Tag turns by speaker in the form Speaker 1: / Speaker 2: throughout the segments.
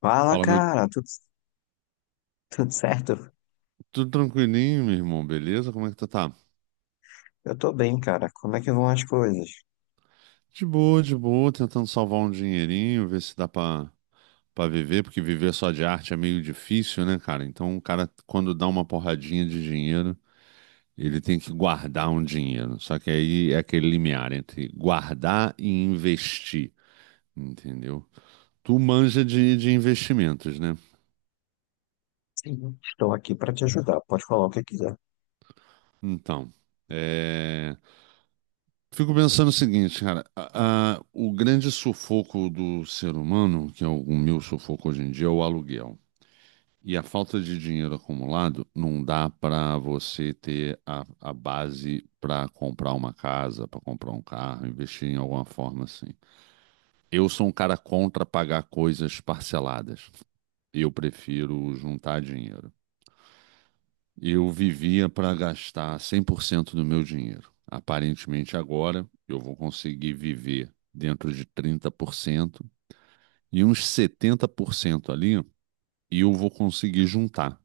Speaker 1: Fala,
Speaker 2: Fala, meu.
Speaker 1: cara, tudo certo?
Speaker 2: Tudo tranquilinho, meu irmão, beleza? Como é que tu tá?
Speaker 1: Eu tô bem, cara. Como é que vão as coisas?
Speaker 2: De boa, tentando salvar um dinheirinho, ver se dá pra viver, porque viver só de arte é meio difícil, né, cara? Então, o cara, quando dá uma porradinha de dinheiro, ele tem que guardar um dinheiro. Só que aí é aquele limiar entre guardar e investir, entendeu? Tu manja de investimentos, né?
Speaker 1: Sim. Estou aqui para te ajudar. Pode falar o que quiser.
Speaker 2: Então, é. Fico pensando o seguinte, cara, o grande sufoco do ser humano, que é o meu sufoco hoje em dia, é o aluguel. E a falta de dinheiro acumulado não dá para você ter a base para comprar uma casa, para comprar um carro, investir em alguma forma assim. Eu sou um cara contra pagar coisas parceladas. Eu prefiro juntar dinheiro. Eu vivia para gastar 100% do meu dinheiro. Aparentemente, agora eu vou conseguir viver dentro de 30% e uns 70% ali e eu vou conseguir juntar.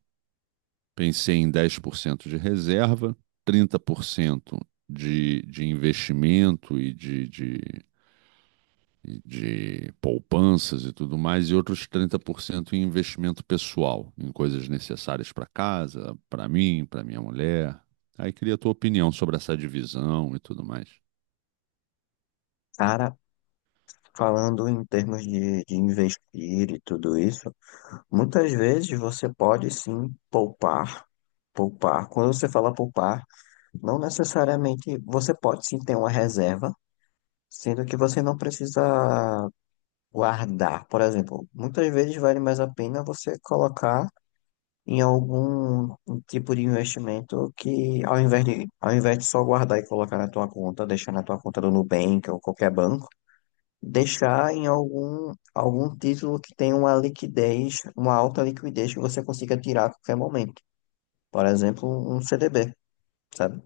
Speaker 2: Pensei em 10% de reserva, 30% de investimento e de poupanças e tudo mais, e outros 30% em investimento pessoal, em coisas necessárias para casa, para mim, para minha mulher. Aí queria a tua opinião sobre essa divisão e tudo mais.
Speaker 1: Cara, falando em termos de investir e tudo isso, muitas vezes você pode sim poupar. Poupar. Quando você fala poupar, não necessariamente você pode sim ter uma reserva, sendo que você não precisa guardar. Por exemplo, muitas vezes vale mais a pena você colocar em algum tipo de investimento que ao invés de só guardar e colocar na tua conta, deixar na tua conta do Nubank ou qualquer banco, deixar em algum título que tenha uma liquidez, uma alta liquidez que você consiga tirar a qualquer momento. Por exemplo, um CDB, sabe?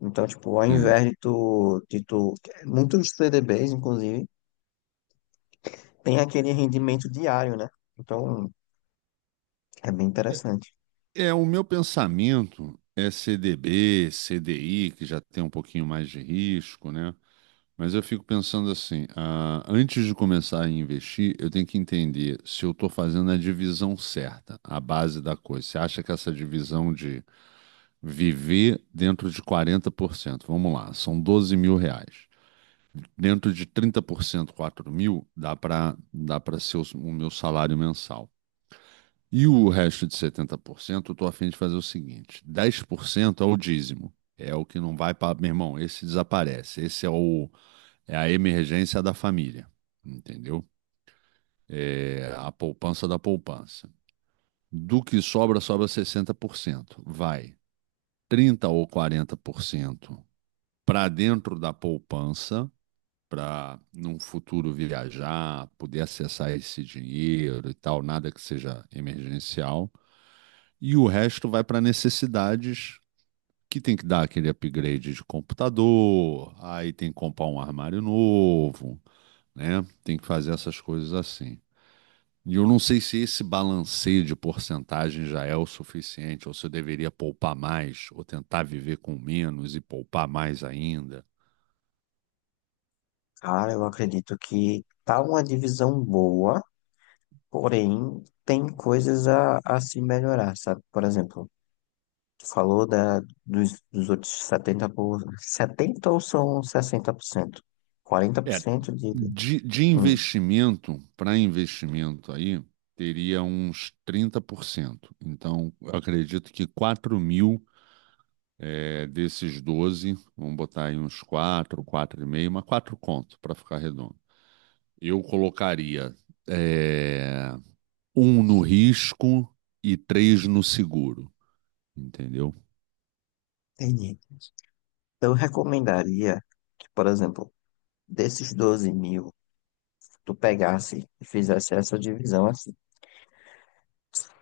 Speaker 1: Então, tipo, ao
Speaker 2: É.
Speaker 1: invés de tu, muitos CDBs, inclusive, tem aquele rendimento diário, né? Então, é bem
Speaker 2: É,
Speaker 1: interessante.
Speaker 2: é, o meu pensamento é CDB, CDI, que já tem um pouquinho mais de risco, né? Mas eu fico pensando assim, ah, antes de começar a investir, eu tenho que entender se eu estou fazendo a divisão certa, a base da coisa. Você acha que essa divisão de viver dentro de 40%? Vamos lá, são R$ 12.000. Dentro de 30%, 4 mil, dá para ser o meu salário mensal. E o resto de 70%, eu estou a fim de fazer o seguinte: 10% é o dízimo. É o que não vai para. Meu irmão, esse desaparece. Esse é a emergência da família. Entendeu? É a poupança da poupança. Do que sobra, sobra 60%. Vai 30% ou 40% para dentro da poupança, para num futuro viajar, poder acessar esse dinheiro e tal, nada que seja emergencial. E o resto vai para necessidades que tem que dar aquele upgrade de computador, aí tem que comprar um armário novo, né? Tem que fazer essas coisas assim. E eu não sei se esse balanceio de porcentagem já é o suficiente, ou se eu deveria poupar mais, ou tentar viver com menos e poupar mais ainda.
Speaker 1: Cara, eu acredito que tá uma divisão boa, porém tem coisas a se melhorar, sabe? Por exemplo, tu falou dos outros 70 ou são 60%, quarenta por
Speaker 2: É,
Speaker 1: cento de...
Speaker 2: de
Speaker 1: Hum,
Speaker 2: investimento para investimento aí, teria uns 30%. Então, eu acredito que 4.000 é, desses 12, vamos botar aí uns quatro, quatro e meio, mas 4 conto para ficar redondo. Eu colocaria é, um no risco e três no seguro, entendeu?
Speaker 1: entendi. Eu recomendaria que, por exemplo, desses 12 mil, tu pegasse e fizesse essa divisão assim: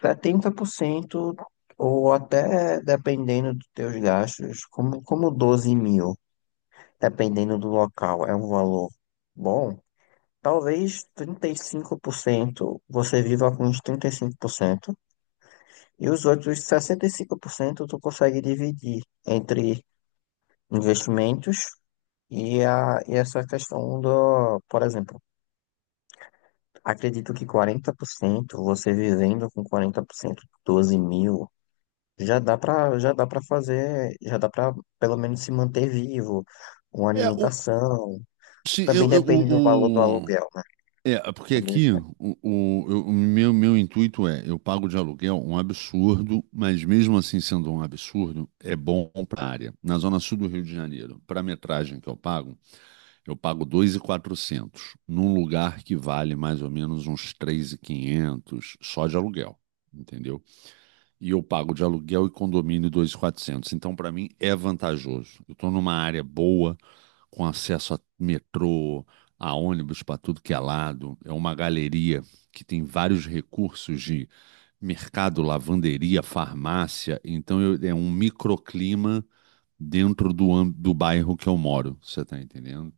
Speaker 1: 70%, ou até, dependendo dos teus gastos, como, como 12 mil, dependendo do local, é um valor bom. Talvez 35%, você viva com uns 35% e 5%, e os outros 65% tu consegue dividir entre investimentos e, a, e essa questão do, por exemplo, acredito que 40%, você vivendo com 40%, 12 mil, já dá pra, já dá pra pelo menos se manter vivo, uma
Speaker 2: É, o,
Speaker 1: alimentação,
Speaker 2: sim.
Speaker 1: também
Speaker 2: eu, eu-
Speaker 1: depende do valor do
Speaker 2: o, o-
Speaker 1: aluguel, né?
Speaker 2: é, é porque
Speaker 1: Também
Speaker 2: aqui
Speaker 1: é
Speaker 2: o meu intuito é, eu pago de aluguel um absurdo, mas mesmo assim sendo um absurdo, é bom para a área. Na zona sul do Rio de Janeiro, para a metragem que eu pago, eu pago 2.400 num lugar que vale mais ou menos uns 3.500 só de aluguel, entendeu? E eu pago de aluguel e condomínio 2.400. Então, para mim, é vantajoso. Eu estou numa área boa, com acesso a metrô, a ônibus para tudo que é lado. É uma galeria que tem vários recursos de mercado, lavanderia, farmácia. Então, eu- é um microclima dentro do bairro que eu moro, você está entendendo?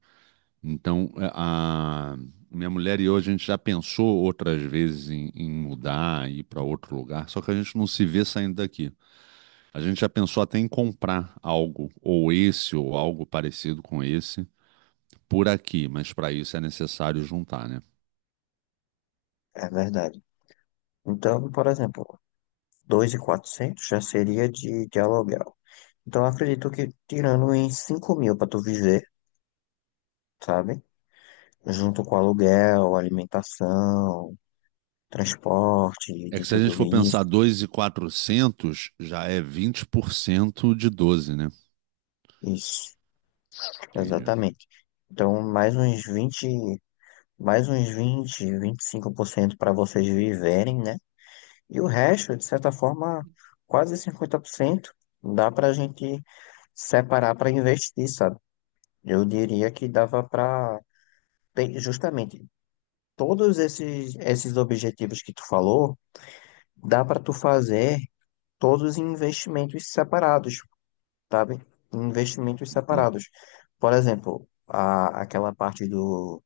Speaker 2: Então, minha mulher e eu, a gente já pensou outras vezes em mudar, ir para outro lugar, só que a gente não se vê saindo daqui. A gente já pensou até em comprar algo, ou esse, ou algo parecido com esse, por aqui, mas para isso é necessário juntar, né?
Speaker 1: é verdade. Então, por exemplo, 2.400 já seria de aluguel. Então, eu acredito que tirando em 5 mil para tu viver, sabe? Junto com aluguel, alimentação, transporte,
Speaker 2: É
Speaker 1: de
Speaker 2: que se a gente
Speaker 1: tudo
Speaker 2: for pensar
Speaker 1: isso.
Speaker 2: 2.400 já é 20% de 12, né?
Speaker 1: Isso,
Speaker 2: Entendi.
Speaker 1: exatamente. Então, mais uns vinte, 25% para vocês viverem, né? E o resto, de certa forma, quase 50% dá para a gente separar para investir, sabe? Eu diria que dava para justamente todos esses, esses objetivos que tu falou, dá para tu fazer todos em investimentos separados, sabe? Em investimentos separados. Por exemplo, a, aquela parte do,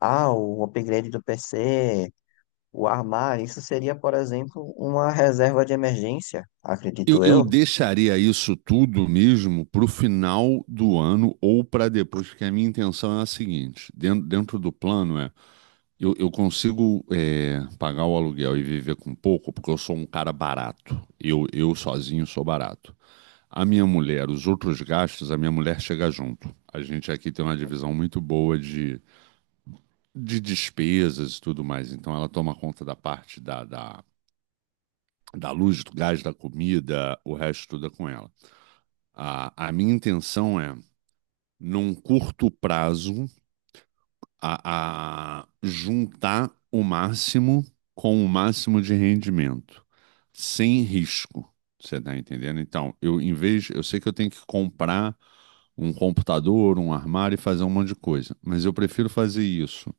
Speaker 1: ah, o upgrade do PC, o armário, isso seria, por exemplo, uma reserva de emergência,
Speaker 2: Eu,
Speaker 1: acredito
Speaker 2: eu
Speaker 1: eu.
Speaker 2: deixaria isso tudo mesmo para o final do ano ou para depois, porque a minha intenção é a seguinte: dentro do plano é eu consigo pagar o aluguel e viver com pouco, porque eu sou um cara barato. Eu sozinho sou barato. A minha mulher, os outros gastos, a minha mulher chega junto. A gente aqui tem uma divisão muito boa de despesas e tudo mais. Então ela toma conta da parte da luz, do gás, da comida, o resto tudo é com ela. A minha intenção é, num curto prazo, a juntar o máximo com o máximo de rendimento, sem risco. Você tá entendendo? Então, eu em vez, eu sei que eu tenho que comprar um computador, um armário e fazer um monte de coisa, mas eu prefiro fazer isso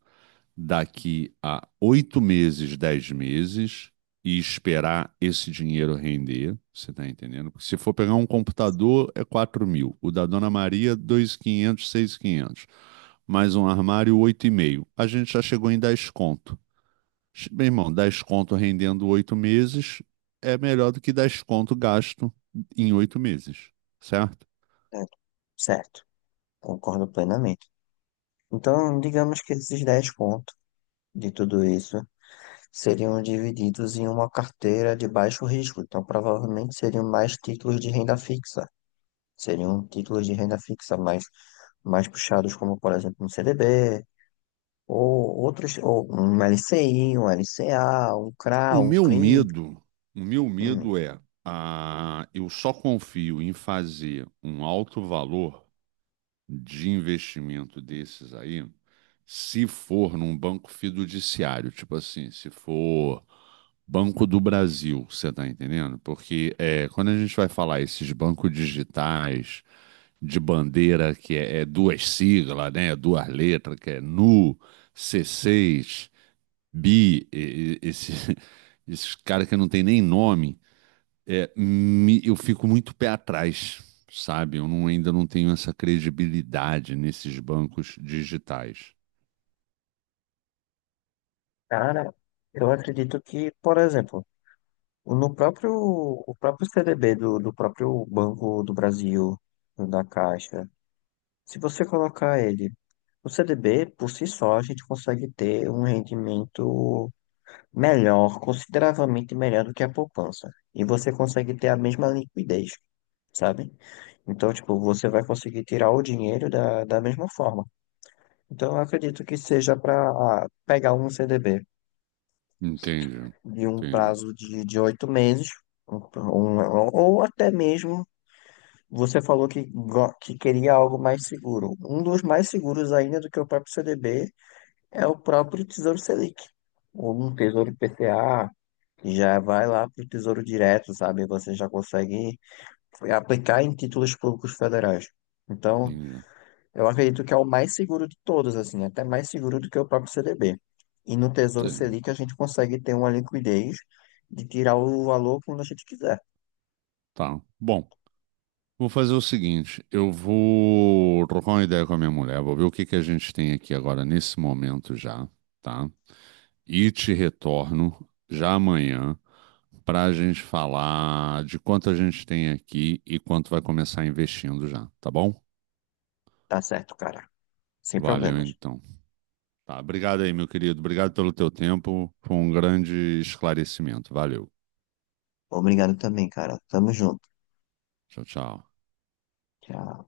Speaker 2: daqui a 8 meses, 10 meses e esperar esse dinheiro render, você tá entendendo? Porque se for pegar um computador, é 4.000. O da Dona Maria, 2,500, quinhentos. Mais um armário, oito e meio. A gente já chegou em 10 conto. Meu irmão, 10 conto rendendo 8 meses é melhor do que 10 conto gasto em 8 meses, certo?
Speaker 1: Certo, certo, concordo plenamente. Então, digamos que esses 10 pontos de tudo isso seriam divididos em uma carteira de baixo risco, então provavelmente seriam mais títulos de renda fixa, seriam títulos de renda fixa mais, mais puxados, como por exemplo um CDB, ou outros, ou um LCI, um LCA, um CRA,
Speaker 2: O
Speaker 1: um
Speaker 2: meu
Speaker 1: CRI.
Speaker 2: medo, o meu
Speaker 1: Hum,
Speaker 2: medo é, eu só confio em fazer um alto valor de investimento desses aí, se for num banco fiduciário, tipo assim, se for Banco do Brasil, você tá entendendo? Porque é, quando a gente vai falar esses bancos digitais de bandeira que é duas siglas, né, duas letras, que é NU, C6 Bi, esses caras que não tem nem nome, eu fico muito pé atrás, sabe? Eu não- Ainda não tenho essa credibilidade nesses bancos digitais.
Speaker 1: Cara, eu acredito que, por exemplo, no próprio, o próprio CDB do, do próprio Banco do Brasil, da Caixa, se você colocar ele, o CDB, por si só, a gente consegue ter um rendimento melhor, consideravelmente melhor do que a poupança. E você consegue ter a mesma liquidez, sabe? Então, tipo, você vai conseguir tirar o dinheiro da mesma forma. Então, eu acredito que seja para pegar um CDB
Speaker 2: Entende?
Speaker 1: de um
Speaker 2: Entende?
Speaker 1: prazo de 8 meses, ou até mesmo, você falou que, que queria algo mais seguro. Um dos mais seguros ainda do que o próprio CDB é o próprio Tesouro Selic, ou um Tesouro IPCA, que já vai lá para o Tesouro Direto, sabe? Você já consegue aplicar em títulos públicos federais. Então,
Speaker 2: Entende?
Speaker 1: eu acredito que é o mais seguro de todos, assim, até mais seguro do que o próprio CDB. E no Tesouro
Speaker 2: Tá.
Speaker 1: Selic a gente consegue ter uma liquidez de tirar o valor quando a gente quiser.
Speaker 2: Tá. Bom, vou fazer o seguinte: eu vou trocar uma ideia com a minha mulher, vou ver o que que a gente tem aqui agora nesse momento já, tá? E te retorno já amanhã para a gente falar de quanto a gente tem aqui e quanto vai começar investindo já, tá bom?
Speaker 1: Tá certo, cara. Sem
Speaker 2: Valeu
Speaker 1: problemas.
Speaker 2: então. Tá, obrigado aí, meu querido. Obrigado pelo teu tempo. Foi um grande esclarecimento. Valeu.
Speaker 1: Obrigado também, cara. Tamo junto.
Speaker 2: Tchau, tchau.
Speaker 1: Tchau.